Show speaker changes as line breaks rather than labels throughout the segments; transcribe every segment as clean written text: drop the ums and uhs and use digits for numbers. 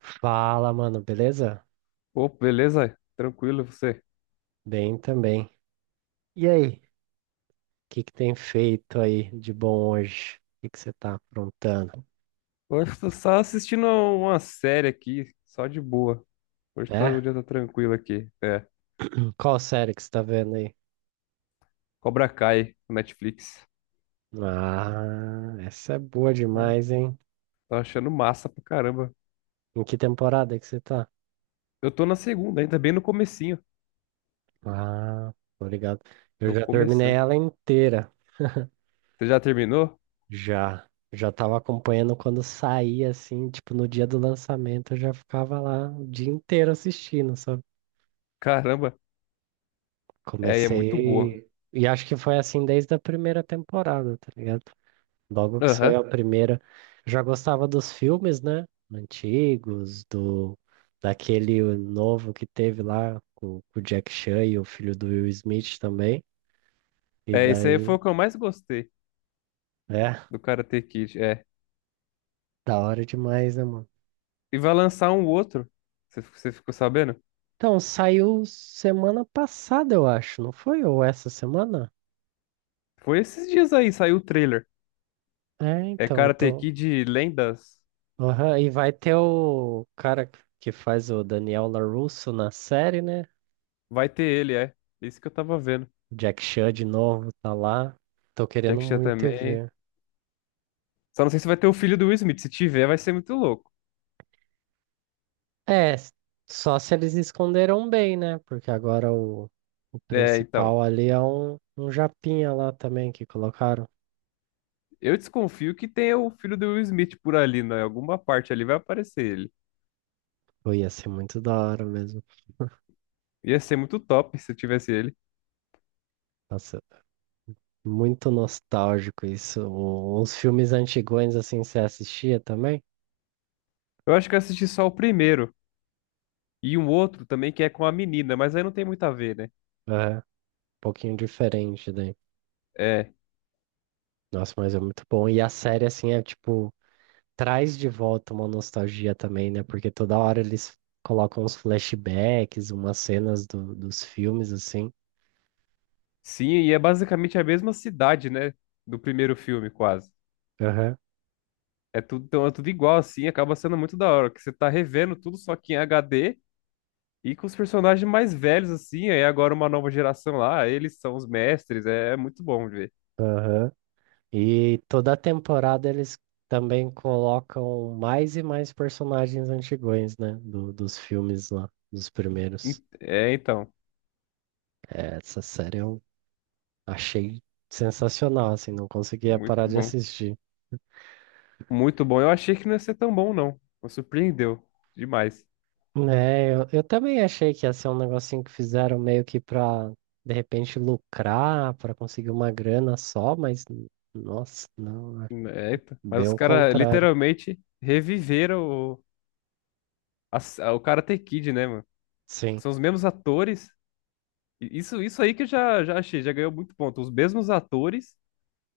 Fala, mano, beleza?
Opa, beleza? Tranquilo, você?
Bem também. E aí, o que que tem feito aí de bom hoje? O que que você tá aprontando?
Hoje eu tô só assistindo uma série aqui, só de boa. O
É?
dia tá tranquilo aqui. É,
Qual série que você tá vendo aí?
Cobra Kai, no Netflix.
Ah, essa é boa
Tá,
demais, hein?
tô achando massa pra caramba.
Em que temporada que você tá?
Eu tô na segunda ainda, bem no comecinho.
Ah, tô ligado. Eu
Tô
já terminei
começando.
ela inteira.
Você já terminou?
Já. Já tava acompanhando quando saía, assim, tipo, no dia do lançamento, eu já ficava lá o dia inteiro assistindo, sabe?
Caramba, é, e é muito boa.
Comecei. E acho que foi assim desde a primeira temporada, tá ligado? Logo que saiu
Aham.
a primeira. Já gostava dos filmes, né? Antigos, do daquele novo que teve lá com o Jack Chan e o filho do Will Smith também. E
É, isso aí foi
daí,
o que eu mais gostei
é,
do Karate Kid, é.
da hora demais, né, mano?
E vai lançar um outro, você ficou sabendo?
Então, saiu semana passada, eu acho, não foi? Ou essa semana?
Foi esses dias aí, saiu o trailer.
É,
É
então, eu
Karate
tô.
Kid Lendas.
Aham, e vai ter o cara que faz o Daniel LaRusso na série, né?
Vai ter ele, é. Isso que eu tava vendo.
Jack Chan de novo tá lá. Tô
Jack
querendo
Chan
muito ir
também.
ver.
Só não sei se vai ter o filho do Will Smith. Se tiver, vai ser muito louco.
É, só se eles esconderam bem, né? Porque agora o
É, então.
principal ali é um japinha lá também que colocaram.
Eu desconfio que tenha o filho do Will Smith por ali, né? Em alguma parte ali vai aparecer ele.
Pô, ia ser muito da hora mesmo.
Ia ser muito top se tivesse ele.
Nossa, muito nostálgico isso. Uns filmes antigões assim você assistia também?
Eu acho que eu assisti só o primeiro. E um outro também que é com a menina, mas aí não tem muito a ver, né?
É, um pouquinho diferente daí.
É.
Nossa, mas é muito bom. E a série, assim, é tipo, traz de volta uma nostalgia também, né? Porque toda hora eles colocam uns flashbacks, umas cenas dos filmes, assim.
Sim, e é basicamente a mesma cidade, né? Do primeiro filme, quase.
Aham,
É tudo, então é tudo igual, assim, acaba sendo muito da hora, que você tá revendo tudo só que em HD. E com os personagens mais velhos, assim, aí agora uma nova geração lá, eles são os mestres, é, é muito bom de ver.
aham. E toda temporada eles também colocam mais e mais personagens antigões, né? Dos filmes lá, dos primeiros.
É, então,
É, essa série eu achei sensacional, assim, não conseguia parar
muito
de
bom.
assistir.
Muito bom. Eu achei que não ia ser tão bom, não. Me surpreendeu demais.
É, eu também achei que ia ser um negocinho que fizeram meio que pra, de repente, lucrar, pra conseguir uma grana só, mas, nossa, não, é
É, então.
bem
Mas os
o
caras
contrário.
literalmente reviveram o Karate Kid, né, mano?
Sim.
São os mesmos atores. E isso aí que eu já achei, já ganhou muito ponto. Os mesmos atores,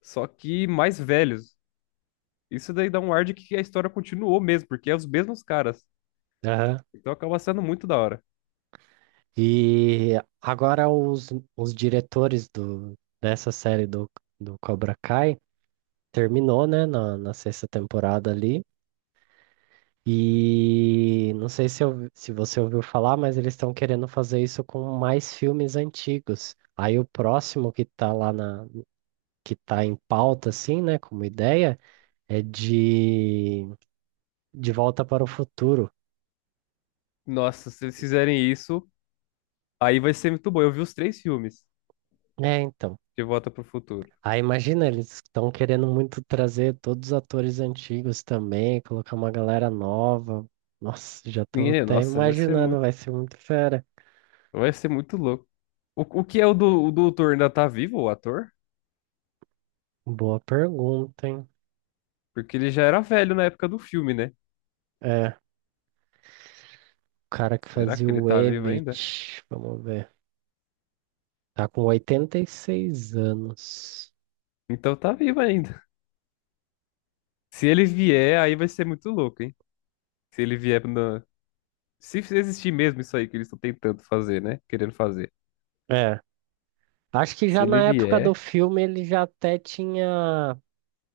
só que mais velhos. Isso daí dá um ar de que a história continuou mesmo, porque é os mesmos caras.
Aham.
Então acaba sendo muito da hora.
E agora os diretores dessa série do Cobra Kai terminou, né, na sexta temporada ali. E não sei se, se você ouviu falar, mas eles estão querendo fazer isso com mais filmes antigos. Aí o próximo que tá lá que está em pauta, assim, né, como ideia, é de De Volta para o Futuro.
Nossa, se eles fizerem isso, aí vai ser muito bom. Eu vi os três filmes
É, então.
de Volta pro Futuro.
Aí imagina, eles estão querendo muito trazer todos os atores antigos também, colocar uma galera nova. Nossa, já tô
Ninguém,
até
nossa, vai ser
imaginando,
muito,
vai ser muito fera.
vai ser muito louco. O que é o doutor ainda tá vivo, o ator?
Boa pergunta, hein?
Porque ele já era velho na época do filme, né?
É, o cara que
Será
fazia
que ele
o
tá vivo ainda?
Emmett, vamos ver. Tá com 86 anos.
Então tá vivo ainda. Se ele vier, aí vai ser muito louco, hein? Se ele vier na... Se existir mesmo isso aí que eles estão tentando fazer, né? Querendo fazer.
É, acho que
Se
já
ele
na época do
vier,
filme ele já até tinha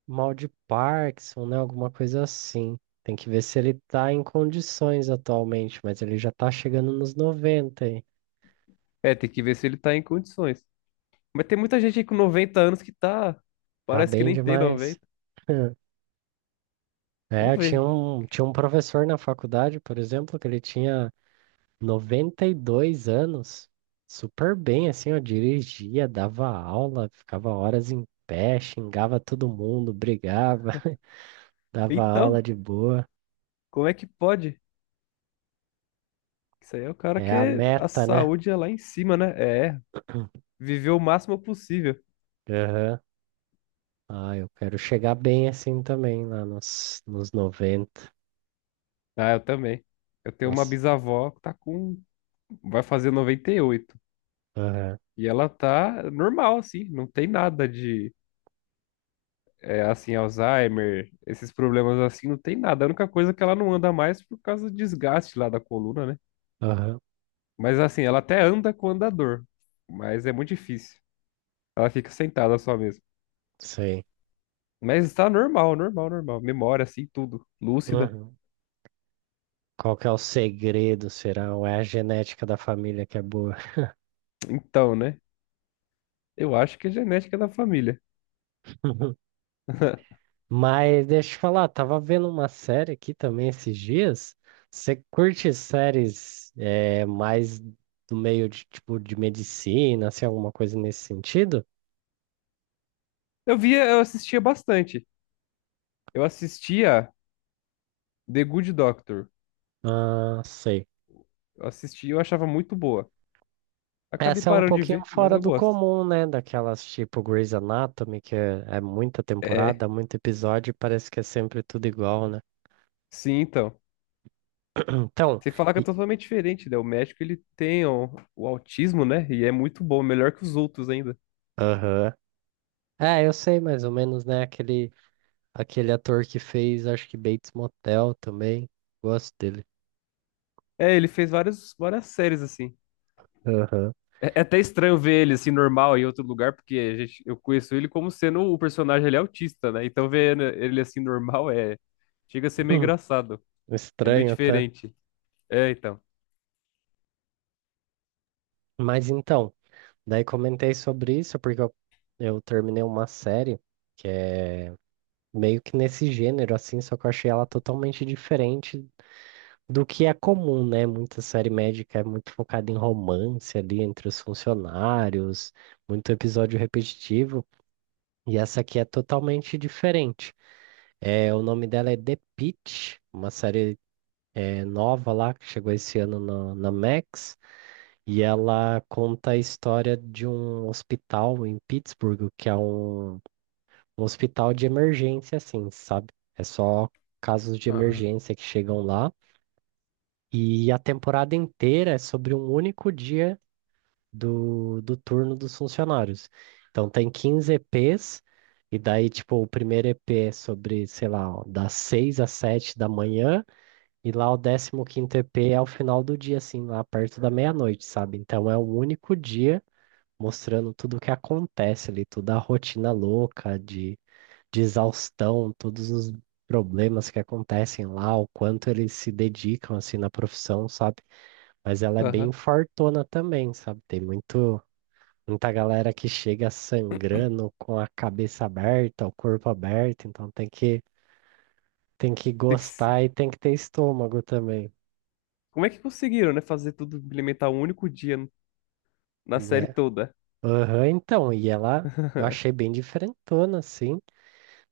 mal de Parkinson, né? Alguma coisa assim. Tem que ver se ele tá em condições atualmente, mas ele já tá chegando nos noventa aí.
é, tem que ver se ele tá em condições. Mas tem muita gente aí com 90 anos que tá.
Tá
Parece que
bem
nem tem
demais.
90.
É,
Vamos
eu tinha
ver.
um, tinha um professor na faculdade, por exemplo, que ele tinha 92 anos, super bem, assim, ó, dirigia, dava aula, ficava horas em pé, xingava todo mundo, brigava, dava aula
Então,
de boa.
como é que pode? Isso aí é o cara
É a
que a
meta, né?
saúde é lá em cima, né? É, viver o máximo possível.
Ah, eu quero chegar bem assim também, lá nos 90.
Ah, eu também. Eu tenho uma
Nossa,
bisavó que tá com. Vai fazer 98. E oito.
aham,
E ela tá normal, assim. Não tem nada de, é, assim, Alzheimer, esses problemas assim, não tem nada. A única coisa é que ela não anda mais por causa do desgaste lá da coluna, né?
aham,
Mas, assim, ela até anda com andador. Mas é muito difícil. Ela fica sentada só mesmo.
sei.
Mas está normal, normal, normal. Memória, assim, tudo. Lúcida.
Uhum. Qual que é o segredo, será? Ou é a genética da família que é boa?
Então, né? Eu acho que é genética da família.
Mas deixa eu te falar, tava vendo uma série aqui também esses dias. Você curte séries mais do meio de tipo de medicina, assim, alguma coisa nesse sentido?
Eu via, eu assistia bastante. Eu assistia The Good Doctor.
Ah, sei.
Eu assistia, eu achava muito boa. Acabei
Essa é um
parando de
pouquinho
ver, mas
fora
eu
do
gosto.
comum, né? Daquelas tipo Grey's Anatomy, que é muita
É,
temporada, muito episódio, e parece que é sempre tudo igual, né?
sim, então.
Então,
Sem falar que é
e-
totalmente diferente, né? O médico, ele tem o autismo, né? E é muito bom, melhor que os outros ainda.
aham. É, eu sei mais ou menos, né? Aquele ator que fez, acho que Bates Motel também. Gosto dele.
É, ele fez várias, várias séries, assim.
Aham.
É até estranho ver ele assim normal em outro lugar, porque eu conheço ele como sendo o personagem ele é autista, né? Então ver ele assim normal é chega a ser meio
Hum,
engraçado, é meio
estranho, tá?
diferente. É, então.
Mas então, daí comentei sobre isso porque eu terminei uma série que é meio que nesse gênero, assim, só que eu achei ela totalmente diferente do que é comum, né? Muita série médica é muito focada em romance ali entre os funcionários, muito episódio repetitivo, e essa aqui é totalmente diferente. É, o nome dela é The Pitt, uma série nova lá que chegou esse ano na Max, e ela conta a história de um hospital em Pittsburgh, que é um hospital de emergência, assim, sabe? É só casos de
Aham.
emergência que chegam lá. E a temporada inteira é sobre um único dia do turno dos funcionários. Então tem 15 EPs, e daí, tipo, o primeiro EP é sobre, sei lá, ó, das 6 às 7 da manhã, e lá o 15º EP é ao final do dia, assim, lá perto da meia-noite, sabe? Então é um único dia mostrando tudo o que acontece ali, toda a rotina louca de exaustão, todos os problemas que acontecem lá, o quanto eles se dedicam, assim, na profissão, sabe? Mas ela é
Aham.
bem fortona também, sabe? Tem muita galera que chega sangrando com a cabeça aberta, o corpo aberto, então tem que
Tem que se-
gostar e tem que ter estômago também,
Como é que conseguiram, né, fazer tudo implementar um único dia na série
né?
toda?
Aham, então, e ela eu achei bem diferentona, assim.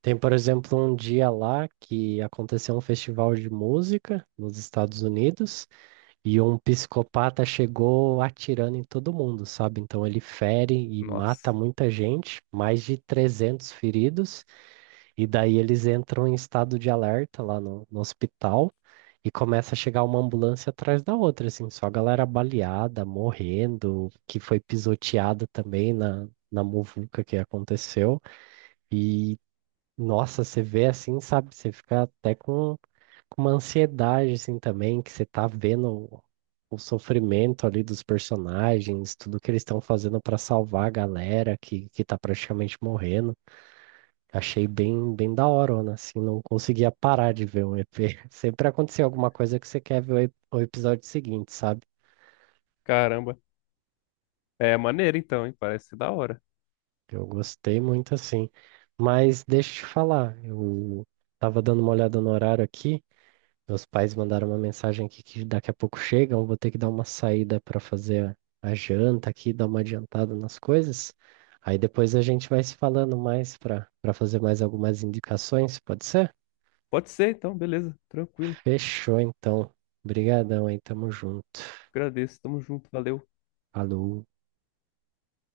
Tem, por exemplo, um dia lá que aconteceu um festival de música nos Estados Unidos. E um psicopata chegou atirando em todo mundo, sabe? Então ele fere e mata
Nossa.
muita gente, mais de 300 feridos, e daí eles entram em estado de alerta lá no hospital e começa a chegar uma ambulância atrás da outra, assim, só a galera baleada, morrendo, que foi pisoteada também na muvuca que aconteceu. E nossa, você vê assim, sabe? Você fica até com uma ansiedade, assim, também, que você tá vendo o sofrimento ali dos personagens, tudo que eles estão fazendo pra salvar a galera que tá praticamente morrendo. Achei bem, bem da hora, né? Assim, não conseguia parar de ver um EP. Sempre acontecia alguma coisa que você quer ver o episódio seguinte, sabe?
Caramba. É maneiro então, hein? Parece ser da hora.
Eu gostei muito, assim. Mas deixa eu te falar, eu tava dando uma olhada no horário aqui. Meus pais mandaram uma mensagem aqui que daqui a pouco chegam, eu vou ter que dar uma saída para fazer a janta aqui, dar uma adiantada nas coisas. Aí depois a gente vai se falando mais para fazer mais algumas indicações, pode ser?
Pode ser então, beleza. Tranquilo.
Fechou então. Obrigadão aí, tamo junto.
Agradeço. Tamo junto. Valeu.
Falou.